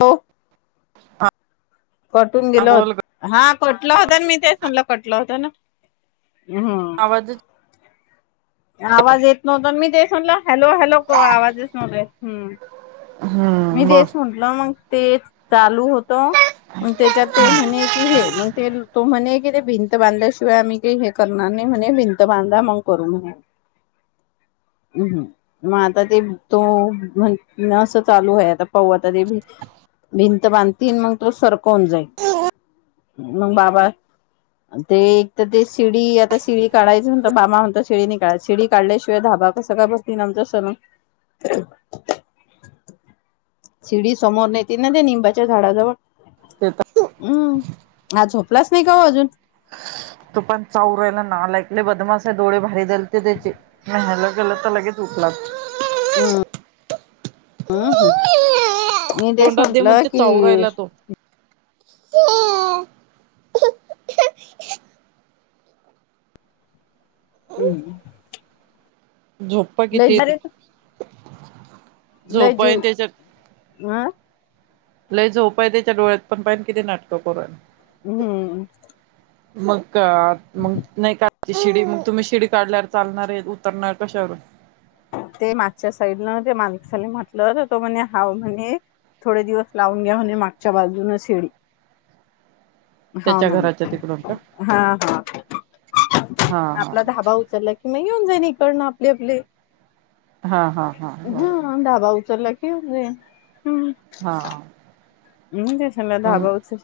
हो. हा कट होऊन गेल होत बोल ग हा कटलं होता न मी तेच म्हटलं कटलं होत ना हम्म आवाज येतो आवाज येत नव्हता अन मी ते म्हणला हॅलो हॅलो को आवाजच नव्हता येत हं मी हम्म बोल तेच म्हटलं मग ते चालू हो त मग त्याच्यात म्हणे की हे मग तो म्हणे भिंत बांधल्याशिवाय आम्ही काही हे करणार नाही म्हणे भिंत बांधा मग करू म्हणे हं मग आता ते तो म्ह चालू आहे आता प तरी भी भिन त बांधतील मग तो सरप कोन जाईल. मग बाबा ते एक तर ते शिडी आता शिडी काढायचं म्हणत बामा म्हणता शिडीने काढाय शिडी काढल्याशिवाय धाबा कसं काय बघतील आमच सलून [inaudible] शिडी समोर नेत ना ते निंबाच्या झाडाजवळ ते तर हम्म अजो प्लास नाही का अजून तो पण चाऊरायला ना नालायक बदमास डोळे भारी दलते त्याचे म ह्याला गल तर लगेच उठला. हम हम् हम मी देश तोंडात दे म्हटला म्हणते की चावू राहिला [inaudible] हम्म झोप्पा किती? झोप आहे त्याच्या आं? लय झोपा आहे त्याच्या डोळ्यात पण पाहिन किती नाटक करून राहिलं हम्म मग का मग नाही का शिडी तुम्ही शिडी काढल्यावर चालणार आहे उतरणार कशावरून? ते मागच्या साईडन ते मालिक साली म्हटलं तर तो म्हणे हाव म्हण थोडे दिवस लावून घ्या म्हणे मागच्या बाजून शेडी. हा त्याच्या म्हणे घराच्या तिकडून का हा हा हा हा आपला धाबा उचलला. नाही येऊन जाईन इकडन आपले आपले हा हा हा हा बरोबर ढाबा उचलला की [unintelligible] हा. हम्म तेच ढाबावरच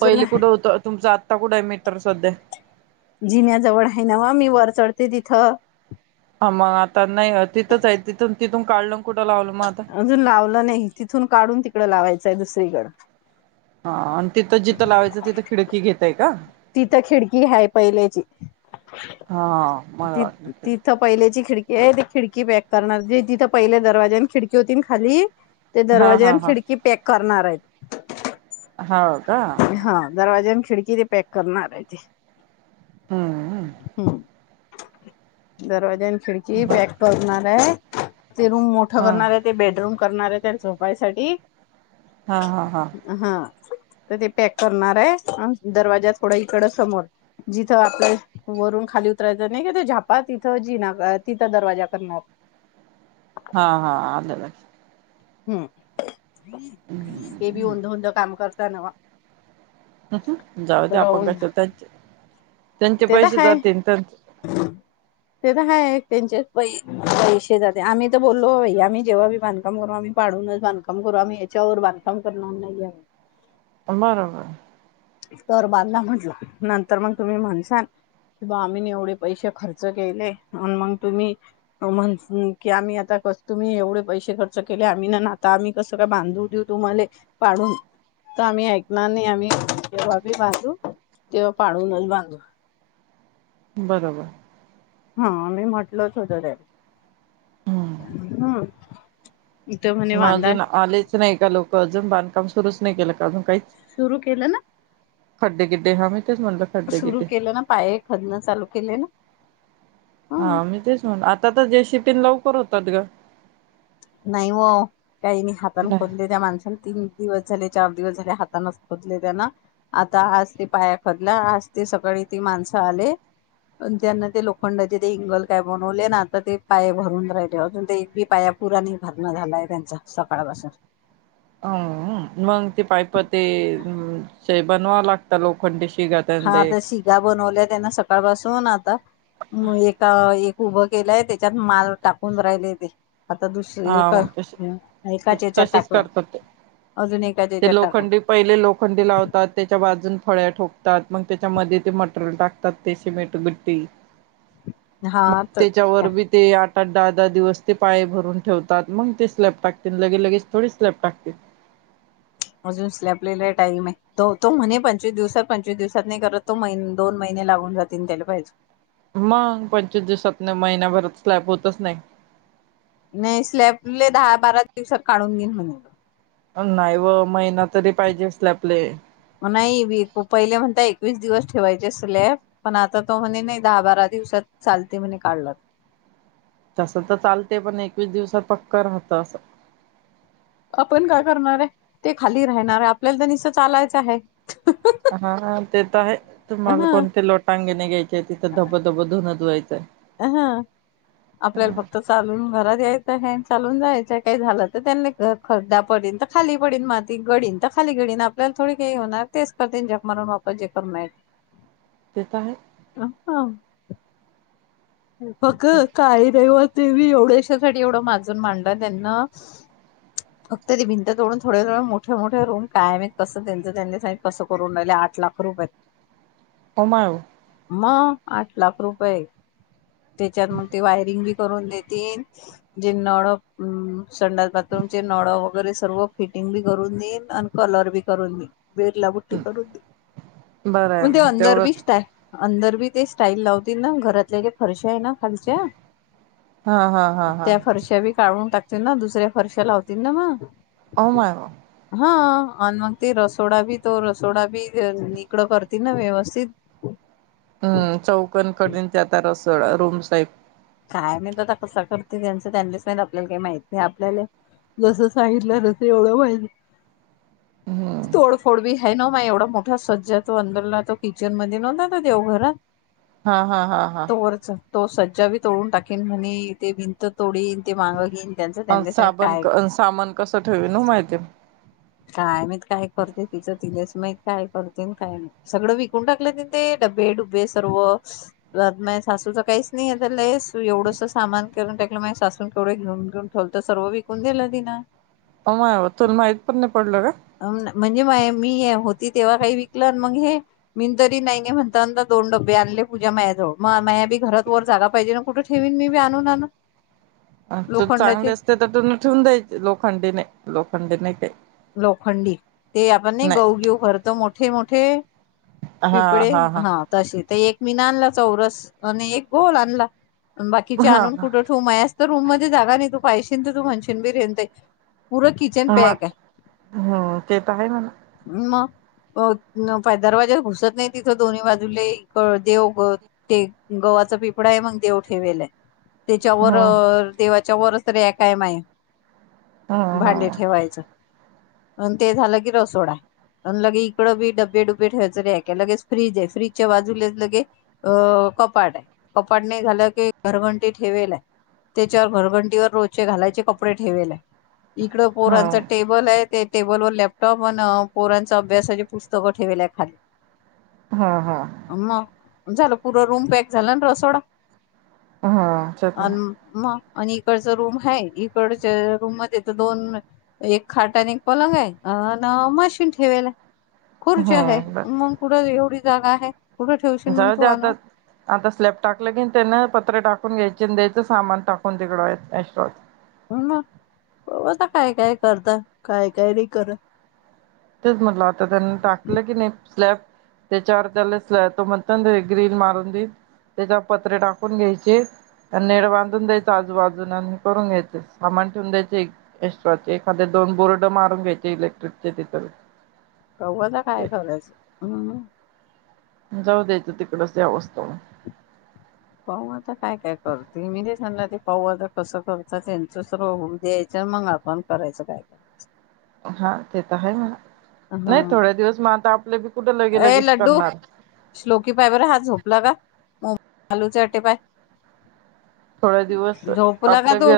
पहिले कुठं होत तुमचा आता कुठं आहे मीटर सध्या जिण्यायाजवळ आहे ना वा मी वर चढते तिथं ह मग आता नाही तिथंच आहे तिथून तिथून काढलं कुठं लावलं? मग आता अजून लावलं नाही तिथून काढून तिकड लावायचं. आहे दुसरीकड हा आणि तिथं जिथं लावायचं तिथं खिडकी घेतय का तिथं खिडकी हाय पहिल्याची हा मला वाटतल हे ते खिडकी पॅक करणार जे तिथं पहिल्या दरवाज्याने खिडकी होतीन खाली ते हा दरवाजे हा आणि हा खिडकी पॅक करणार आहेत. हो का हा दरवाजे न खिडकी किती पॅक करणार ये ते हम्म दरवाज्यान खिडकी बर पॅक करणार आहे ते रूम मोठं हा करणार ये ते बेडरूम करणार ये त्याल झोपायसाठी हा हा हा तर ते पॅक करणार आहे दरवाजा थोड इकड समोर जिथं आपल्या वरून खाली उतरायचं नाही का ते झापा तिथं जिना तिथं दरवाजा करणार ये हा हा आले लक्षात हम्म ते बी ओंध ओंध काम करत त नवा ह जाऊ द्या तर आपण कशाला त्यांचे ते तर पैसे हाय जातील तर ते तर हाय त्यांचे पै पैसे जाते आम्ही तर बोललो आम्ही जेव्हा बी बांधकाम करू आम्ही पाडूनच बांधकाम करू आम्ही याच्यावर बांधकाम करणार नाही आ बरोबर तर बांधला म्हटला नंतर मग तुम्ही म्हणसाल की बा आम्ही एवढे पैसे खर्च केले मग तुम्ही म्हण की आम्ही आता तुम्ही एवढे पैसे खर्च केले आम्ही ना आता आम्ही कसं काय बांधू देऊ तुम्हाले पाडून तर आम्ही ऐकणार नाही आम्ही जेव्हा भी बांधू तेव्हा पाडूनच बांधू बरोबर हा मी म्हटलोच होत ते हम्म म अजून आलेच नाही का, लोक. म अजून बांधकाम सुरूच नाही केलं का? अजून काही. सुरू केलं ना? खड्डे गिड्डे [unintelligible] खड्डे सुरू गिड्डे केलं ना, पाय खदनं चालू केले ना? ह हा मी तेच, म्हण आ आता जेसीबी लवकर होतात गं. नाही हो, काही नाय हाताने नाही खोदले त्या माणसाने तीन दिवस. झाले चार दिवस झाले हातानेच खोदले त्यांन आता आज ते पाया खोदला आज ते सकाळी ते माणसं आले, अन त्यांना ते लोखंडाचे ते इंगल काय बनवले ना आता ते पाया भरून राहिले, अजून ते एक बी पाया [unintelligible] झालाय त्यांचा सकाळ पासून अ मग ते पाईप ते ते बनवावं लागतं लोखंडी शिगा हां त्यानले आता शिगा बनवल्या त्यानं सकाळपासून आता म एका एक उभं केलंय त्याच्यात माल टाकून राहिले ते. आता दुस हां एका म तशे एकाच्या याच्यात तसेच टाकलं करतात ते. अजून एकाच्या ते याच्यात टाकलं लोखंडी पहिले लोखंडी लावतात त्याच्या बाजू फळ्या ठोकतात मग, त्याच्यामध्ये ते मटेरियल टाकतात ते सिमेंट गट्टी हा मग तर त्याच्यावर का [unintelligible] पण दहा दहा दिवस ते पाये भरून ठेवतात मग ते स्लॅब टाकतील. लगे लगेच थोडी स्लॅब टाकतील. अजून स्लॅपले लय टाईम आहे तो तो म्हणे पंचवीस दिवसात, पंचवीस दिवसात नाही करत तो महिन दोन महिने लागून जातील त्याला पाहिजे. मग पंचवीस दिवसात नाही महिनाभरात स्लॅब होतच नाही. नाही स्लॅबले दहा बारा दिवसात काढून घेईन म्हणेल अ नाही ओ महिना तरी पाहिजे स्लॅपले. नाही बी को पहिले म्हणता एकवीस दिवस ठेवायचे स्लॅप, पण आता तो म्हणे नाही दहा-बारा दिवसात चालते म्हणे काढला तसं तर चालते पण एकवीस दिवसात पक्क राहतं असं. आपण काय करणार आहे. ते खाली राहणार आहे आपल्याला तर निसतं चालायचं आहे. हा ते तर आहे तुम्हाला ह कोणते लोटां गणे घ्याय चीय तिथं धबधब धुन धुवाय हां आपल्याला फक्त चालून घरात याय त हे चालून जायचं. काय झालं त त्यांनी ख-खड्डा पडीन त खाली पडीन, माती गडीन त खाली गडीन, आपल्याल् थोडी काही होणार. तेच त तेंच्या मनून वापजे करून नायच्. ते तर आहे अं, हां बग, काही देवत ते वी एवढ्याशासाठी एवढं माजून मांडलं त्यांना, फक्त ते भिंत तोडून थोड्या थोड्या मोठे मोठ्या रूम, काय मीत कसं त्यांच त्यांनी हंय कसं करून राहिले आठ लाख रुपयत. उमाव. मं, आठ लाख रुपये. त्याच्यात मग ते वायरिंग बी करून देतीन. जे नळं अम् संडास बाथरूमचे नळं वगैरे सर्व फिटिंग बी करून देईन आणि कलर बी करून देईन. बिर्ला पुट्टी करून दे, बरं आहे मंदे मग अंदर तेवढंच बिष्ट आस् अंदर बी ते स्टाईल लावतील ना, घरातल्या जे. हर्ष आहे ना. खालच्या हा हा हा हा त्या फरशा, बी काढून टाक. ते ना दुसऱ्या फर्शा लावतील ना मग. हो मग. हा आणि मग ते रसोडा बी तो रसोडा बी निकडं करतील ना व्यवस्थित. हम्म चौकन कडन त्याचा रस. रूम्स [inaudible] काय माहीत आता कस करते, त्यांचं त्यांनीच माहित आपल्याला काही माहत नाही. आपल्याला जसं सांगितलं तस एवढं माहिती. हम्म तोड फोड बी.. आहे ना म एवढा मोठा सज्जा तो अंदोलला तो किचन मध्ये नव्हता ना देवघरात. हा हा हा हा. तो वरचा तो सज्जा विथ. तोडून टाकेन म्हणे, ते भिंत तोडीन. ते मागं घेईन त्यांचं अ त्यांनाच माहित साबण काय सामान कसं ठेवल ओ माहिती. काय मात काय करते तिचं तिनेच माह काय करते काय नाही सगळं विकून टाकलं ति ते डबे डुबे सर्व मा सासूच काहीच नाही लस एवढंस सामान करून टाकलं मा सासून केवढे घेऊन घेऊन ठेवल तर सर्व विकून दिलं तिन तुला माहित पण नाही पडलं म्हणजे मा मी होती तेव्हा काही विकलं मग हे मी तरी नाही नाही म्हणता अ दोन डबे आणले पूजा माया्याजवळ मग माया बी घरात वर जागा पाहिजे ना कुठे ठेवीन मी बी आणून आण अ तू चांगले लोखंडाचे असते तर तु ठेवून द्यायचे लोखंडीने लोक पड नाही का लोखंडी ते आपण नाही गहगीऊ खर तर मोठ मोठे मोठे पिपळे हा तशीच ते एक मीन आणला चौरस आणि एक गोल आणला बाकीचे आणून हा कुठं ठेू म आहेस तर रूम मध्ये जागा नाही त पाहिशन तर तू म्हणशन बीरेन पूरा किचन पॅक आहे हम् तेता आहे म ना मग दरवाज्या घुसत नाही तिथं दोन्ही बाजूले देव ते गवा्हाचा पिपळाा आहे मग देव ठेवेल आहे त्याच्यावर हम्म तेव च वर्सरी एका एमय हम्म भांडे हम्म ठेवायचं अ ते झालं की रसोडा आहे आणि लगे इकड बी डब्बे डुबे ठेवायच र आहेक लगेच फ्रीज आहे फ्रीजच्या बाजूलाच लगे अं कपाट आहे कपाट नाही झालं की घरघंटी ठेवेल आहे त्याच्यावर घरघंटीवर रोचे घालायचे कपडे ठेवेल आहे इकडं हम्म पोरांचं टे ते टेबल व लॅपटॉप व पोरांच अभ्यासाची पुस्तकं ठेलेल्या आहे खाली हा, हा, मग झालं पूर रूम पॅक झाला ना, सोडा. हम्म हम्म आन. आणि इकडचा रूम आहे, इकडच्या रूम मध्ये तर दोन एक- खाटा आणि एक पलंगा हाय, अन मशीन ठेवायला. खुर्च आहे हम्म मग कुठं एवढी. जागा आहे. कुठं ठेवशील मग तू जाऊदे ते, आण आता आता स्लॅब टाकलं की त्यान पत्र टाक ण घ्यायचे, द्यायचं सामान टाकून तिकडत हो, ना आता काय काय करता काय काय नाही करत- तेच म्हटलं आता त्यांनी टाकलं की नाही, स्लॅब त्याच्यावर त्याला स्लँब तो म्हण, ग्रीन मारून देईन त्याच्यावर पत्रे टाकून घ्यायचे, नेळ बांधून द्यायच आजूबाजून आणि करून घ्यायचे सामान ठेवून द्यायचे एस्ट्राचे एखाद दोन बोर्ड मारून घ्यायचे इलेक्ट्रिकचे तिथे- चाले [unintelligible] कववाता काय करायच हम्म [unintelligible] जाऊ द्यायचं, तिकडच यावं असत. पाहू, आता काय काय कर तुम्ही मी ते सांगला ते पाहू आता कसं करत त्यांच सर्व होऊ द्यायच, मग आपण करायचं काय करायचं. हा तेत हाय म्हणा. हा, नाही थोड्या दिवस मग आता आपले बी कुठे लगे अ लगेच लड्डू, करणार श्लोकी पाय बर हा झोपला का? हो आलूचेटे पाय. थोड दिवस झोपला का आपल्या तू बी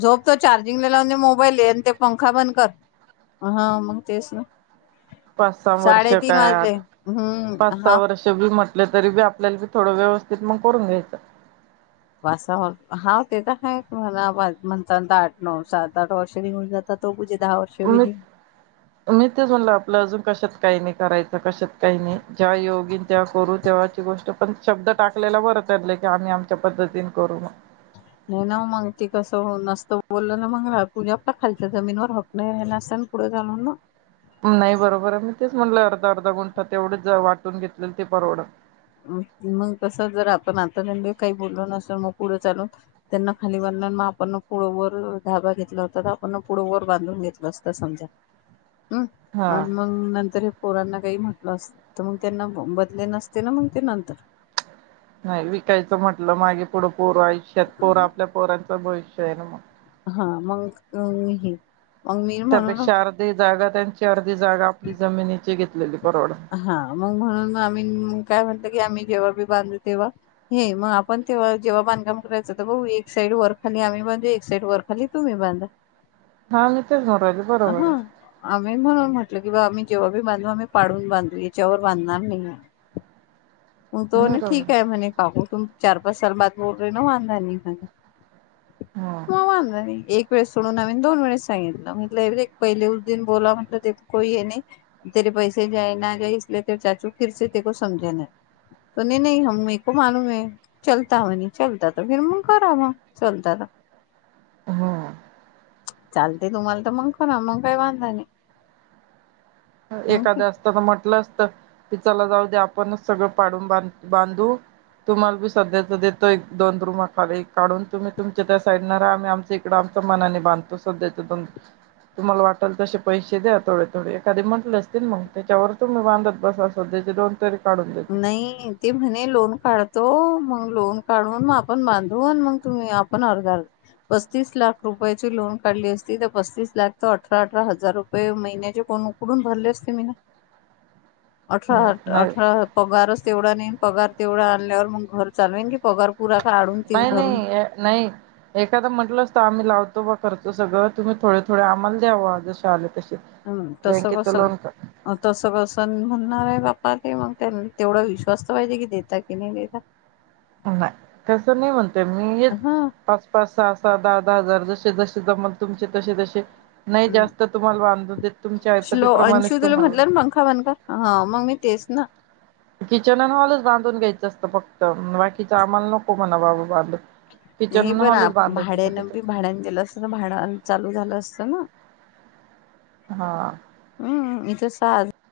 झोप तो चार्जिंगला लावे मोबाईल ये आणि ते पंखा बंद कर हा मग तेच ना. पाच सहा वर्ष साडेतीन काय वाजले हम्म पाच सहा हा वर्ष बी म्हट आपलं तरी बी आपल्याला बी थोडं व्यवस्थित मग करून घ्यायचं. वासा हा ते तर काय म्हणताता आठ नऊ सात आठ वर्ष निघून जात तो पूजेत. मी मी तेच म्हणल आपलं अजून कशात काही - करायच कशात काही नाही, जेव्हा योगीन तेव्हा करू तेव्हाची गोष्ट पण शब्द टाकलेला बरतलं की आम्ही आमच्या पद्धतीन करू मग. नाही ना मग ती कसं नसतं बोललं ना मग रा [unintelligible] जे आपल्या खालच्या जमीिनवर हक नाही रा नसतना पुढे झाल ना. नाही बरोबर आहे मी तेच म्हटलं अर्धा-अर्धा गुंठात तेवढच वाटून घेतलेल ती परवडंल. मग कस जर आपण आता त्यां काही बोललो नसल मग पुढं चालून त्यांना खाली बन मग आपण पुळं व धाबा घेतला होता आपण पुढं व बांधून घेतलं असत समजा. हम् हा आणि मग नंतर पोरांना काही म्हटलं, अस तर मग त्यांना बदले नसते ना, मग. ते नंतर. नाही विकायचं म्हटलं मागे पुढं पोर आहे शेत पोर आपल्या पोरं भविष्य ये ना म. हा मग हे मग मी म्हणून त्यापेक्ष अर्धी जाग त्यांच्या ती जागा आपली जमीनी घेतलेले. हा मग म्हणून आम्ही काय म्हटत की आम्ही जेव्हा बी बांधू तेव्हा हे मग आपण तेव्हा जेव्हा बांधकाम करायचं तर भाऊ एक साईड वर खाली आम्ही बांधू एक साईड वर खाली तुम्ही बांधा. हा मी तेच म्हणून रायले, बरोबर आहे. ी म्हून म्हटलं किं आम्ही जेव्हाी बांधू आम्ही पाडून बंदु चवरवर बंधणार मी. म तो आहे बरोबर ठीक आहे म्हणे काकू तुम. चार पाच साल बाद मोटरी न वाांधा नाही ह. हम्म म वा नाही एक? वेळस सोडून आम् दोन वेस सांगितलं म्हट एक पहिले उद् दि बोला म्हटलं ते कोई आहे नाही तरी पैसे जाय ना जसले तरी चाचू फिरचे तेक समजा ने आई. तो नाही नाही ह मक मालू मै चलता म चलता त फिर म क आ चलता. हा चालते तुम्हाला तर मग ख ना मग काय बांधा नाही मग एखादं असत तर म्हटलं अस हे चला जाऊ दे आपणच सगळं पाडून बांध बांधू तुम्हाला बी सध्याच देतो एक दोन रुमाखाली काढून तुम्ही तुमच्या त्या साईड न आ्ही आमच इकडं आमच्या मनाने बांधतो सध्याच दोन तुम्हाला वाटेल तसे पैसे द्या थोडे थोडे कधी म्हंटले असतील मग त्याच्यावर तुम्ही बांधत बसा अस त्याचे दोन तरी काढून देतो नाही ते म्हणे लोन काढतो मग लोन काढून मग आपण बांधू मग तुम्ही आपण अर्धा पस्तीस लाख रुपयाची लोन काढली असती तर पस्तीस लाख त अठरा अठरा हजार रुपये महिन्याचे कोण उकडून भरले असते मी ना अठरा नाही नाही अठरा तेवढा नाही पगार तेवढा आणल्यावर मग घर चालवेन की पगार पुरा काढून ते नाही भरून नाही नाही एखादां म्हटल असत आम्ही लावतो त बघ करतो सगळं तुम्ही थोडे थोडे आम्हाल द्यावा जं आले तसे हम् तस बँकेच कस लोन तस कसं म्हणणार आहे बा ते मग त्यां तेवढा विश्वास तर पाहिजे की देता की नाही देता नाही तस नाही म्हणते मी हा पाच पाच सहा सहा दहा हजार जसे जसे जमल तुमचे तसे तसे नाही हम् जास्त तुम्हाला बांधून देत तुमच्या शलो ऐपतीप्रमाणेच अंशू तुला तुम्हाला म्हटलं ना पंखा बंद कर हा मग मी तेच ना किचन आणि हॉलच बांधून घ्यायचं असतं फक्त बाकीच आम्हाला नको म्हणा बाबा बांध हे पण भाड्यानी भाड्या गेलं असत ना भाड चालू झालं असतं ना हा हम्म [unintelligible]